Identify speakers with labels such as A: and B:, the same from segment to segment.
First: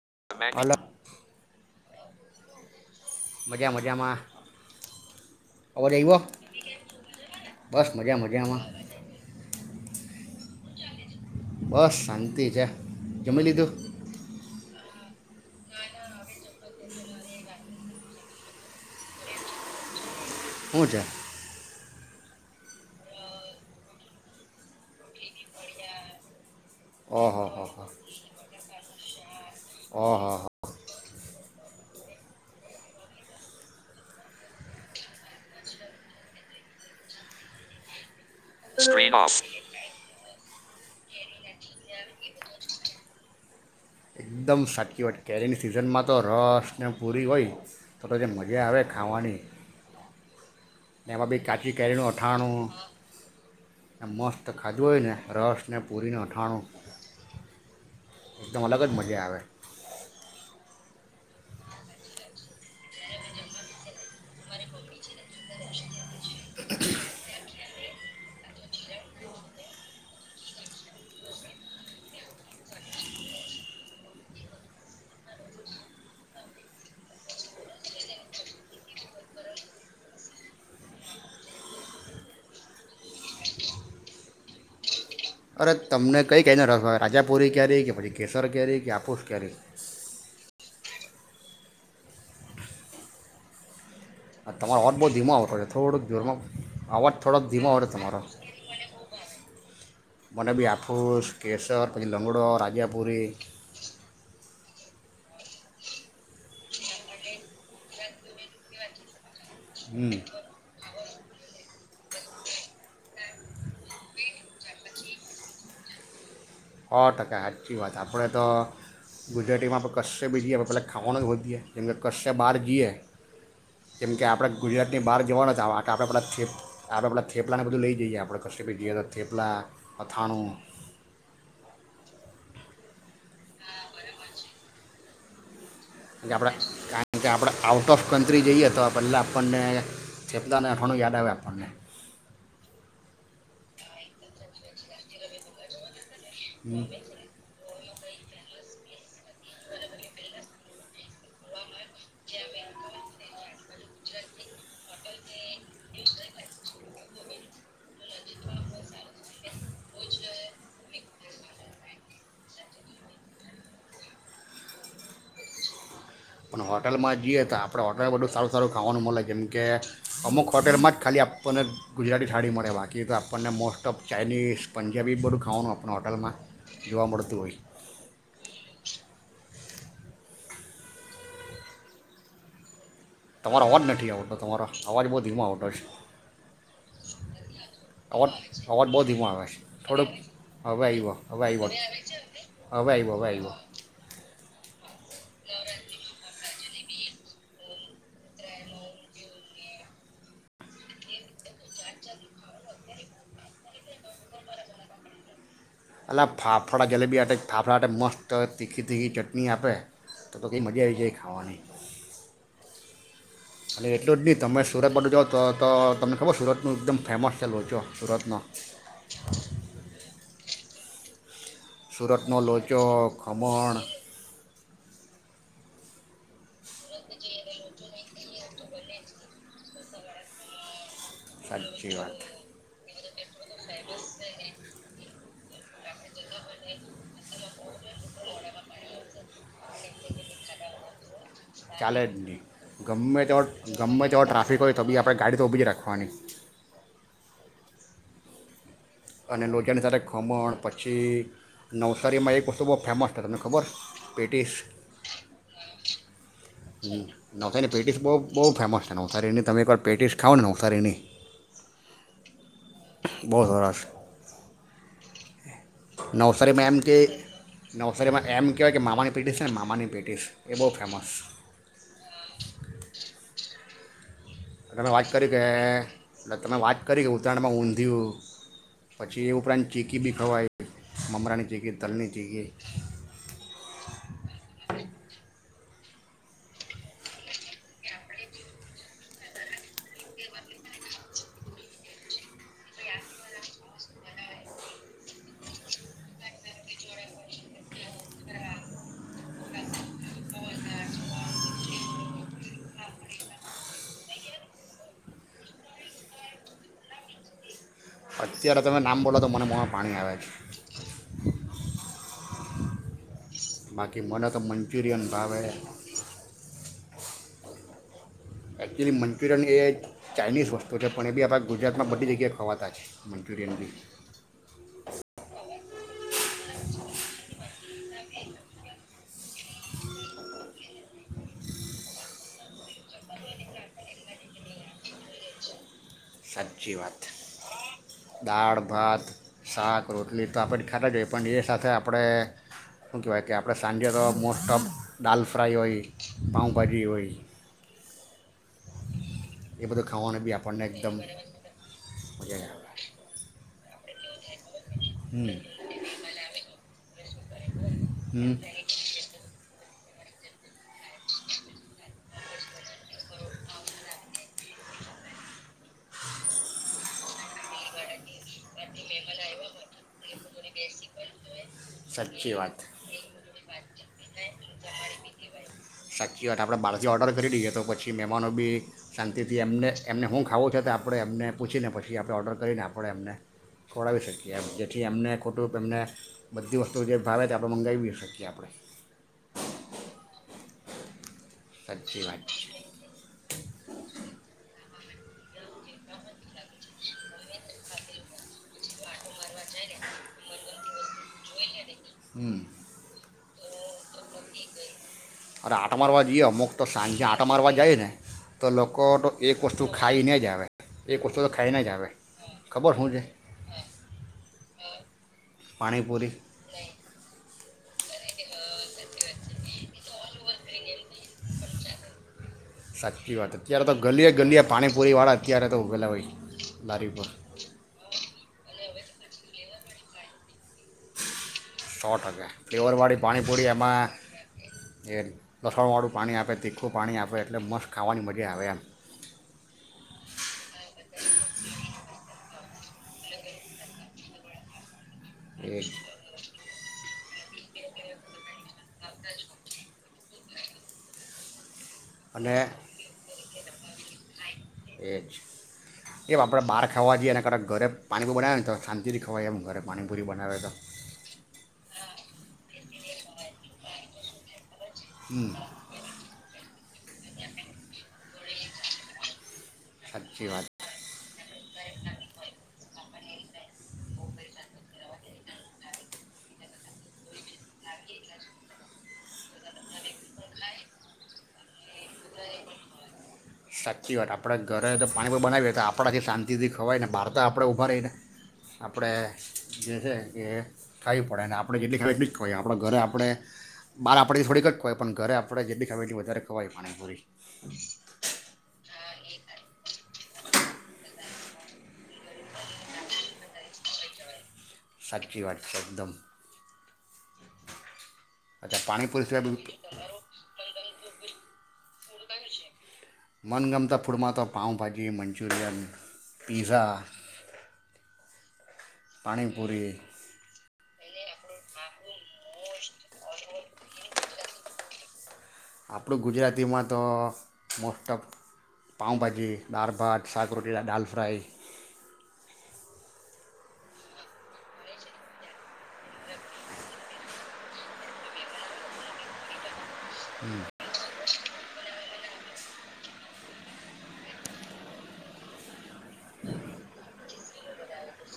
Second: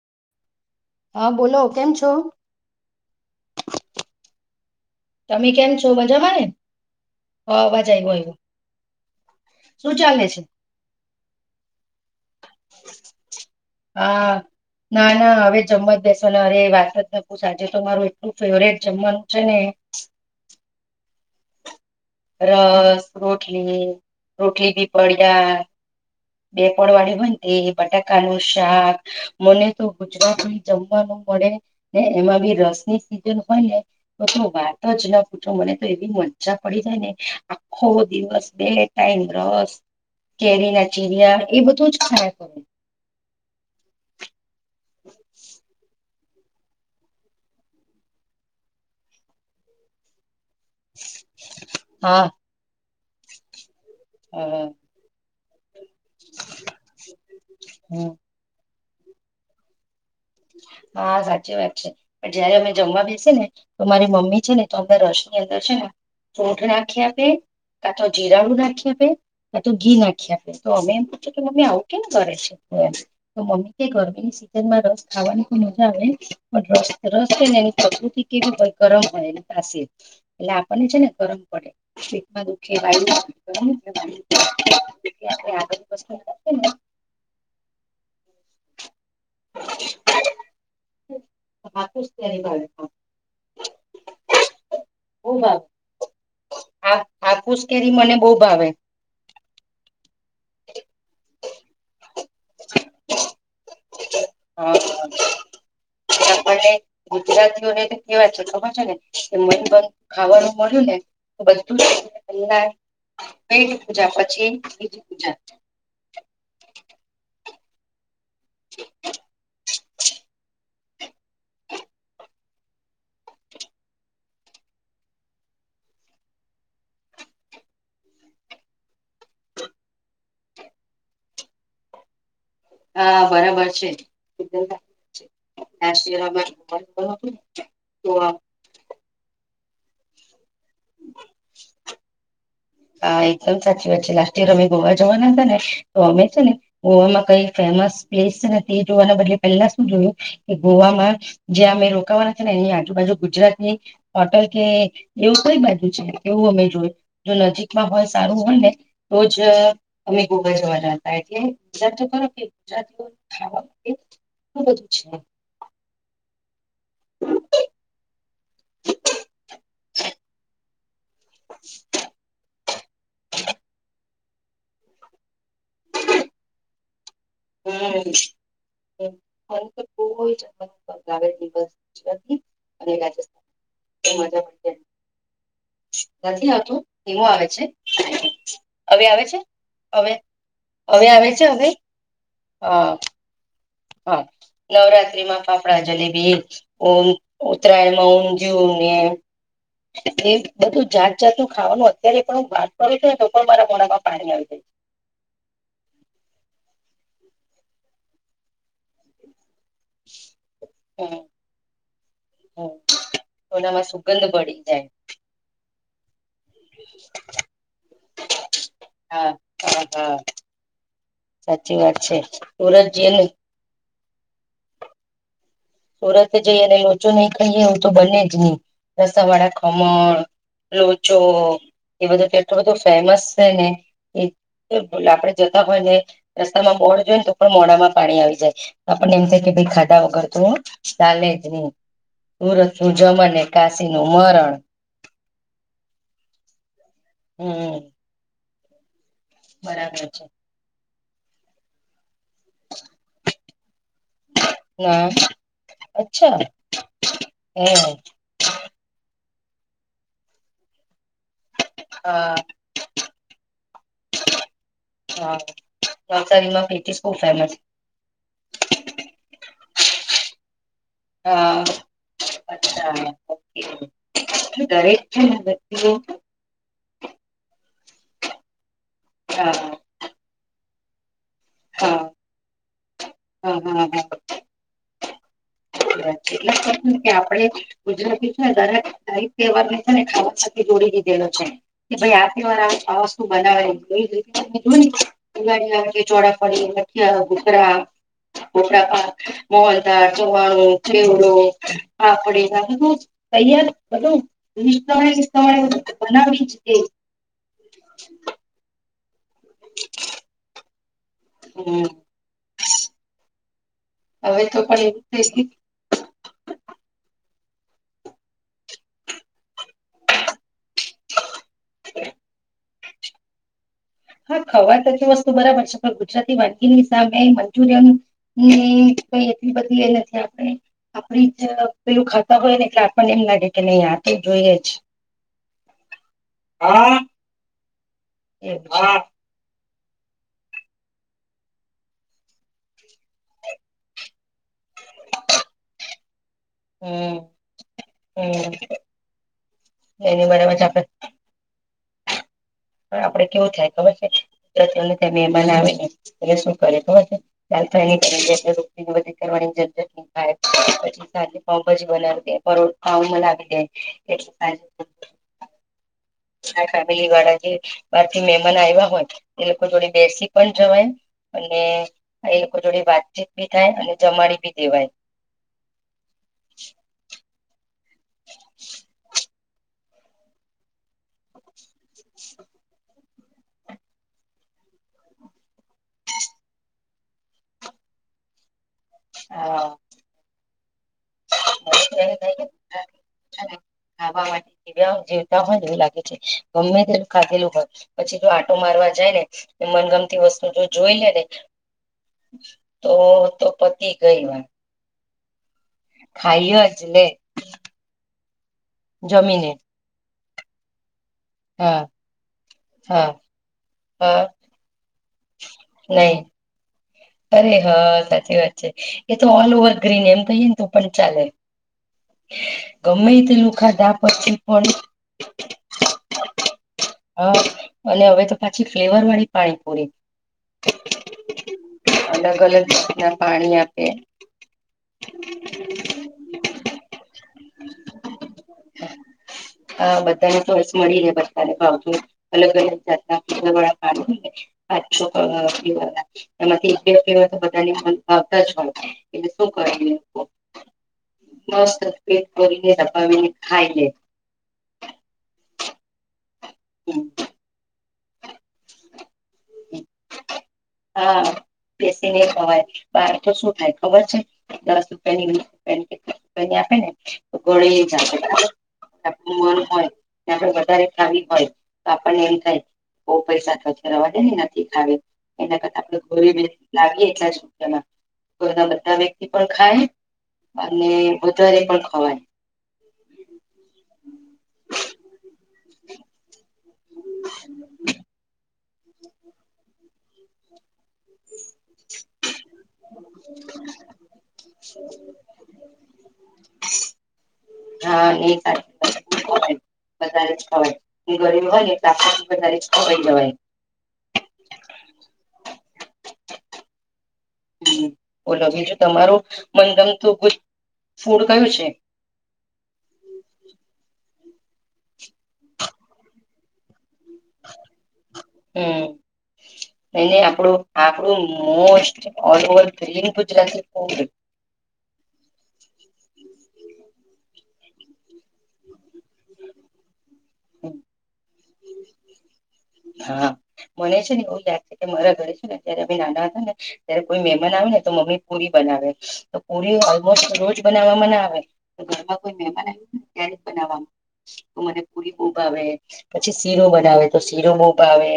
A: [unintelligible]
B: હા બોલો કેમ છો
A: માજા માજામાં
B: તમે કેમ છો બજાવાને હ
A: બસ
B: બજા
A: મજા
B: આવ
A: મજામાં
B: શું ચાલે છે
A: બસ શંતંત હ છેા જમમે લીધું
B: હા ના ના હવે જમવા જ બેસો ને અરે વાત જ ન પૂ આજે તો મારું એટલું ફેવરેટ જમવાનું છે ને
A: પૂછા
B: રસ રોટલી રોટલી ભી પડ્યા બેપોડ વાળી
A: ઓહો હો
B: બનતી
A: હો
B: બટાકા નું શાક મને તો
A: ઓહો
B: ગુજરા
A: હો
B: કોઈ જમવાનો પડે ને એમાં બી રસ ની સિઝન હોય ને તો વાત જ ના પૂછો મને તો એવી મજા પડી જાય ને આખો દિવસ બેલે
A: સ્ક્રીન
B: ટાઈમ
A: ઓફ
B: રસ કેરી નથી રિયા એ બધું જ થાયે
A: એકદમ સાટકી વાટ કેરીની સિઝનમાં તો રસને પૂરી હોય તો તો જે મજા આવે ખાવાની એમાં બી કાચી કેરનું
B: હા
A: અઠાણું એ મસ્ત
B: હા
A: ખાજોયને રાષ્ટ્ર અને પૂરીનો અઠાણો
B: હમ
A: એકદમ અલગ જ મજા આવે
B: હા સાચી વાત છે પણ જયારે અમે જમવા બેસી ને તો મારી મમ્મી છે ને તો અમને રસ ની અંદર છે ને ફૂટ નાખી આપે કા તો જીરાણું નાખી આપે કા તો ઘી નાખી આપે તો અમે એમ પૂછ કે મમ્મી આવું કેને કરે છે એમ તો મમ્મી કે ગરમીની સિઝનમાં રસ ખાવાની તો મજા આવે પણ ર રસ છે ને એ પ્રકૃતિ કેવી હોય ગરમ હોય એ પાાસીર એટલે આપણને છે ને ગરમ પડે શમાં દુખે આપણે
A: અરે
B: આગળની વસ્તુ
A: તમને કઈ
B: નાખીએ ને
A: કઈને રાજાપુરી ક્યારે કે પછી કેસર ક્યારેરી કે આપોસ કે્યારે
B: તું જ તેની કાર
A: અ ત તમારો અવાજ બહુ ધીમાો આવતો હોય છે થોડોક જોરમાં અવાજ થોડોક
B: હાફુસ
A: ધીમા આવડ
B: કેરી
A: છે
B: મને
A: તમારો
B: બહુ ભાવે
A: મને બી હાફુસ કેસર પં લુંંગડો રાજિયાપુરી
B: હ આપણને ગુજરાતીઓને તો કેવા છે ખબર છે ને કે મન મન
A: હમ
B: ખાવાનું મળ્યું ને બધુંલા બેઠ પૂજા પછી બજી પૂજા
A: હો ટ ક અચછી વાત આપ આપણે તો ગુજરાતીમાં પણ કશશે બીજી પેલા ખાવાનું જ હોઠયે કેમ કે બહાર ગી ઈએ જેમ કે આપણે ગુજરાતની બહાર જવાના આપણે પલા થ આપણ પેલા થેપલાને બધું લઈ જઈએ આપણે કશે બી જઈએ તો થેપલા અથાણું
B: હા બરાબર છે
A: આપડે કારણ કે આપડે આઉટ ઓફ
B: તો
A: કન્ટ્રી જઈએ તો પહેલા આપણને [unintelligible] યાદ આવે આપણને
B: હા એકદમ સાચી વાત છે લાસસ્ટ યર અમે ગોવા જવાના હતા ને તો અમે છે ને
A: હમ
B: ગોવામાં કઈ ફેમસ પ્લેસ નથી જોવાના બદલે પહેલા શું જોયું કે ગોવામાં જ્યાં અમે રો રોકાવાના છે ને એની આજુબજુ ગુજરાત ને હોટલ કે એવું કઈ બાજુ છે એવું અમે જોય જો નજીક મ ભોઈમાં સારું હો ને તો જ અમે ગોવા જવાના હતા એટલે ગુજરાતી તો [unintelligible] ગુજરાતીઓ ખાવાનું કેટલું બધું છે
A: પણ હોટલમાં જઈએ તો આપણા હોટલમાં બધું સારું સારું ખાવાનું મળે જેમ કે અમુક હોટલમાં જ ખાલી આપણને ગુજરાતી થાળી મળે બાકી તો આપણને મોસ્ટ ઓફ ચાઇનીઝ પંજાબી બધું ખાવાનું આપણ હોટલમાં જોવા મળતું હોય
B: હમ્મ [inaudible] [unintelligible] દિવસ
A: તમારો અવાજ નથી આવતો તમારો અવાજ બહુ ધીમો આવતો છે
B: નથી આવતું ધીમુ આવે છે
A: અવાજ અવાજ બહુ
B: હવે આવે
A: ધીમો
B: છે
A: થોડુંક
B: હવે હવે આવે છે હવે હા
A: હવે આવ્યો હવે આવ્યો
B: હા નવરાત્રી માં ફાપડા જલેબી [unintelligible] ઉત્તરાયણમાં ઊંધયું ને એ બધું જાત જાતનું ખાવાનું અત્યારે પણ હું વાત કરું છું ને તો પણ મારા મોડામાં પાણી આવી જાય છે
A: અલા ફાફડા જલેબી હાતે ફાફડા હાતે મસ્ત તીખી તીખી ચટણી આપ આપે તો તો કેવી મજા આવી જાય ખાવાની
B: હા
A: અને એટલું જ નહીં તમે સુરત બાજુ જાઓ તો તો તમને ખબર સુરતનું એકદમ ફેમસ લોચો સુરતનો
B: હા હા હા સાચી વાત છે
A: સુરતનો લોચો
B: સુરત જેનું
A: ખમણ
B: સુરત જઈ અને લોચો નહી ખાઈએ એવું તો બને જ નહી રસા વાળા ખમણ પે જો
A: સાચી
B: એ
A: વાત
B: બધુંટલું બધું ફેમસ શે ને એ બોલો આપડે જોતા હોઈ ને રસ્તામાં બોર્ડ જોઈનને તો પણ મોધા માં પાણી આવી જાય આપણને એમ થાય કે ભાઈ ખાધા વગર તો [unintelligible]
A: ચાલે જ નહીં.
B: સુરત નું
A: ગમે તેવો
B: જમને કાશી
A: ગમે
B: નું
A: તેવો
B: મરણ
A: ટ્રાફિક હોય તો બી આપણે ગાડી તો ઊભી જ રાખવાની.
B: હમ્મ.
A: અને લોચાની સાથે ખમણ પછી પછી નવસારીમાં એક વસ્તુ બહુ ફેમસ છે. તમને ખબર? પેટીસ
B: ના અચ્છા.
A: [unintelligible] બહું બહું
B: હમ
A: [unintelligible] [unintelligible] તમે એકવાર પેટીસ ખાવ ને
B: હા
A: [unintelligible] બહુત સરસ.
B: હા.
A: નવસારીમાં એમ કે,
B: પેટીસ બહુ ફેમસ
A: નવસારીમાં એમ કેવાય કે માામાને પેટીસ હે મામાની પેટીસ એ બહુ ફેમસ
B: હા અચ્છા [unintelligible] [inaudible]
A: તમે
B: દરેક
A: વાત
B: છે
A: કરી કે
B: ને [unintelligible]
A: એટલે તમે વાત કરી કે ઉત્તરાયણમાં ઊંધિયું પછી એ ઉપરાંત
B: હા
A: ચીકી બી ખવાય. મમરાની ચીકી, તલની ચીકી
B: હમ્મ-હમ્મ-હમ્મ. [inaudible] આપણે ગુજરાતીને દરેક [inaudible] તહેવાર છે ને ખાવા સાથે જોડી દીધેલો છે, કે ભાઈ આ તહેવાર આ આ વસ્તુ બનાવે. એ જ રીતના [unintelligible] ચોરાફળી, મઠિયા, ઘુઘરા, ટોપરાપાક [unintelligible] [unintelligible] ચેવડો, ફાફડી ગાઠીયાં [inaudible] [inaudible]
A: અત્યારે તમે નામ બોલો તો મને મોમાં પાણી આવે છે.
B: હમ્મ.
A: બાકી મને તો મંચુરિયન ભાવે એક્ચ્યુઅલી મંચુરિયન એ એક ચાઇનીઝ વસ્તુ છે પણ એ બી આપણા ગુજરાતમાં બધી જગ્યાએ ખવાતા છે. મંચુરિયન બી.
B: હા ખવાય તો જે [unintelligible] ગુજરાતી વાનગીની સામે મંચુરિયન ની કઈ એટલી બધી એ નથી આપણે, આપડી જે પેલું ખાતા હોય ને એટલે આપણને એમ લાગે કે નહી આ તો જોઈએ જ.
A: સાચી વાત. દાળ,
B: એવું છે
A: ભાત, શાક રોટલી તો આપણે ખાતા જ હોય પણ એ સાથે આપણે શું કહેવાય કે આપણે સાંજે તો મોસ્ટ ઓફ દાલ ફ્રાય હોય. પાંઉભાજી હોય.
B: હમ હમ
A: એ બધું ખાવાનું
B: એની
A: બી
B: બરાબર છે
A: આપણને
B: આપડે
A: એકદમ [unintelligible]
B: પણ આપડે કેવું થાય ખબર છે તને ત્યાં
A: હમ
B: મહેમાન આવે ને એ શું કરે ખબર છે્યા થાય
A: હમ
B: રો વધ કરવાની જરૂર પછ સાજઉભાજી બનાવી દે પર લવી દેટ ફેમિલી વાળા જે બારથી મહેમાન આવ્યા હોય એ લોકો જોડે બેસી પણ જવાય અને
A: સાચી
B: એ
A: વાત
B: લોકો જોડે વાતચીત ભી થાય અને જમાડી ભી દેવાય
A: સાચીત આપણે બાળજી ઓર્ડર કરી દઈએ તો પછી મહેમાનો બી શાંતિથી એમને એમને શું ખાવું છ તો આપણે એમને પૂછીને પછી પ આપણે ઓર્ડર કરીને આપડે એમને ખોડાવી શકીએ જેથી એમને ખોટું એમને બધીત તો જે ભાવે તે આપણે મંગાવી શકીએ આપણે
B: હા [inaudible]
A: સાચી વાત છે
B: ખાવા માટે [unintelligible] બે્યા જે [unintelligible] હોય એવું લાગે છે ગમ્મે ત ખાધેલું હોય પછી જો આટો મારવા જાય ને મનગમતી વસ્તુ જો જોઈ લે ને
A: હમ
B: તો તો પતિ ગઈ વાર
A: અરે આટો મારવા જઈએ અમુક તો સાંજે
B: લે
A: આટો મારવા જાઇને ને તો લોકો તો એક
B: જમીને
A: વસ્તુ ખાઈ ને જ આવે હ [inaudible] એક વસ્તુ તો ખાઈને જ
B: હા
A: આવે ખબર શું છે
B: હા હા
A: પાણીપૂરી
B: નહી અરે હા સાચી વાત છે એ તો ઓલ ઓવર ગ્રીન એમ કહીને તો પણ ચાલે ગમે
A: સાચી
B: તે
A: વાત અત્યારે તો
B: લુખાધા
A: ગલીએ
B: પી
A: ગલીએ
B: પણ
A: પાણીપુરીવાળા અત્યારે તો ઉભેલા હોય લારી પર
B: હ અને હવે તો ફલેવર વાળી પાણી પૂરી
A: સો ટકા
B: અલગ અલગ
A: ફ્લેવરવાળી
B: જાતના
A: પાણીપુરી
B: આપે
A: એમાં એ લસણવાળું પાણી આપે તીખું પાણી આપે એટલે મસ્ત ખાવાની મજા આવે એમ
B: હ બધાને ચોઈસ મળીરે બધાને ભાવ તુ અલગ અલગ જાતના ફ્લેવર વાળા પાણી હોય ને પાચ છો પવા
A: એ જ.
B: પીવાના એમાંથી થી કેવા કેવા તો બધાની [unintelligible] જ હોય એટલે શું કરે લોકો પેટ
A: અને
B: ભરીને દબાવીને ખાઈલે
A: એજ એવા આપણે બહાર ખાવા જઈએ એ એના કરતાં ઘરે પાણીપુરી બનાવે તો‌ શાતી થી ખવાય તોય એમ ઘરે પાણીપુરી બનાવે તો
B: તે ખવાય બાર તો શું થાય ખબર છે દસ રૂપિયા ની
A: હમ
B: વીસ રૂપિયા ને રૂપિયા ની આપે ને તો ગનેલી જ આપે [inaudible] ઉમર હોય
A: સાચી વાત
B: ત્યાં વધારે આવી હોય તો આપણને એમ થાય બઉ પૈસા ખચ કરાવાય નથી ખાવી એના કરતા આપણુ કોઈ દીસ લાવીએ એટલાજ કો [unintelligible] ધર ના વ્યક્તિ પણ ખાય અને વધારે પણ ખવાય
A: સાચી વાત આપણે ઘરે તો પાણીપુરી બનાવીએ તો આપણાથી શાંતિથી ખવાય ને બહાર તો આપણે ઊભા રહીને આપણે જે છે એ ખાઈ પડે ને આપણે જેટલી ખાઈ એટલી ખવાય આપણે ઘરે આપણે બહાર આપણેથી થોડીક જ ખવાય પણ ઘરે આપણે જેટલી ખાઈ એટલી વધારે ખવાય પાણી પોરી
B: [unintelligible] હોય વધારે ખવાય જ ગડીયુ હોય ને વધારે ખવાય જવાય
A: સાચી વાત એકદમ અચ્છા
B: ઓલોયું છે
A: પાણીપુરી
B: તમારું
A: સિવાય બીજું
B: મન કરે ફૂડ કયું છે
A: મનગમતા ફૂડમાં તો પાાવભાજી મંચ્યુરિયન પિઝા
B: હમ
A: પાણીપુરી
B: એને આપણું આપણું most all all [unintelligible] Gujarati food કયુ
A: આપણું ગુજરાતીમાં તો most of pav bhaji દારભાત saag roti dal fry
B: હા મને છે ને એવું લાગશે કે મારા ઘરે છે ને ત્યારે નાના હતા ને ત્યારે કોઈ મેમાન આવે ને તો મમ્મી પુરી બનાવે પુડીઓ ઓલમોસ્ટ રોજ બનાવવા ના ઘરમાં કોઈ મેમાનને ત્યારે બનાવામાં તો મને પુરી ખૂબ ભાવે પછી શીરો બનાવે તો શીરો બો ભાવે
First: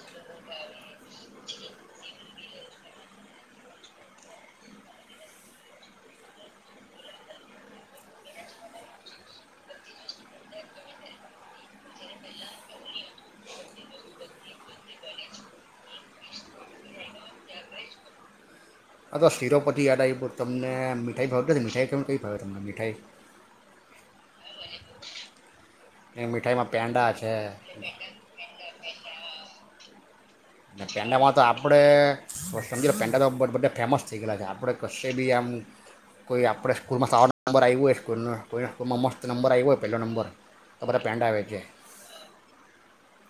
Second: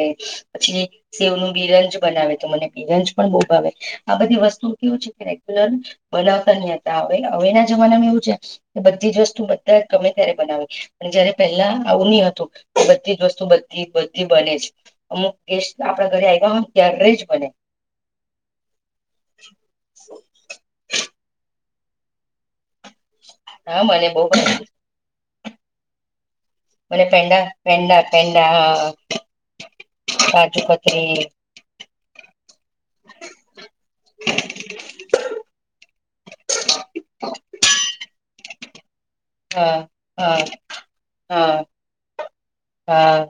B: પછી સેવ નું બિરંજ બનાવે તો મને બિરંજ પણ બો ભાવે આ બધી વસ્તુ કેવું છે કે રેગ્યુલર બનાવતા નહી હતા હવે હવેના જમાનામાં એવું છે કે બધી જ વસ્તુ બધા ગમે ત્યારે બનાવી પણ જયારે પહેલા આવની હતું બધી જ વસ્તુ બધી બધી બને છે અમુક ગેસ આપણા ઘરે આવ્યા હોય ત્યારે જ બને
A: અ તો સિરોપતિ યાદ આયુ તમને મીઠાઈ ભાવ મીઠાઈ તમને કઈ ભાવે છે મઠાઈ
B: હા મને બહ
A: એમ
B: મ પેડા પેડા પેડા હા કાજુ કતરી
A: એનામાં તો આપડે બ સમજી લો પેંડા તો બધા ફેમસ થઈ ગયાલા છે આપણે કશશે બી આમ કોઈ આપણે સ્કૂલમાં સાવા નંબર આવ્યું હોય સ્કૂલનું તોમાં મસ્ત નંબર આવ્યો હોય
B: હા
A: પહેલો નંબર
B: હા
A: તો બધા પેંડા
B: હા
A: વેચે
B: હા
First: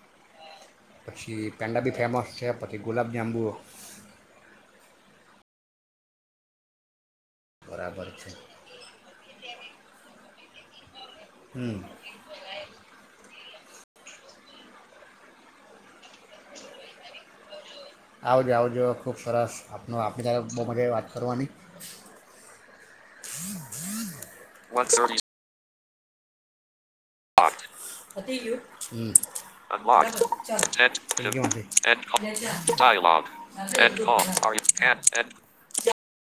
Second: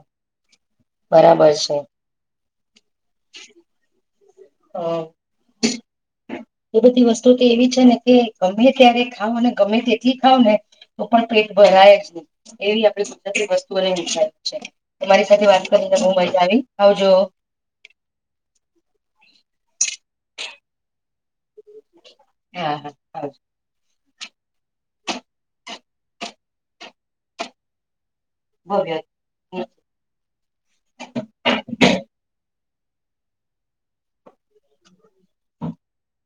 A: પછી
B: બરાબર છે
A: પેંડા ભી ફેમસ છે તે ગુલાબજંબુ
B: હમ એ બધી વસ્ત વુ તો એવી છે ને કે ગમે ત્યારે ખાવ ગમે તેટલી ખાવ ને તો પણ પેટ
A: હમ
B: ભરાય જ ની એવી [unintelligible] વસ્તુ [inaudible] તમારી સાથે વાત કરીને બો મજા આવી આવજો
A: આવજો આવજો ખૂબ સરસ આપનો આપની સાથે બો મજા વાત કરવાની
B: હા હા હ
A: [unintelligible]
B: ભવ્ય.
A: [inaudible] [unintelligible]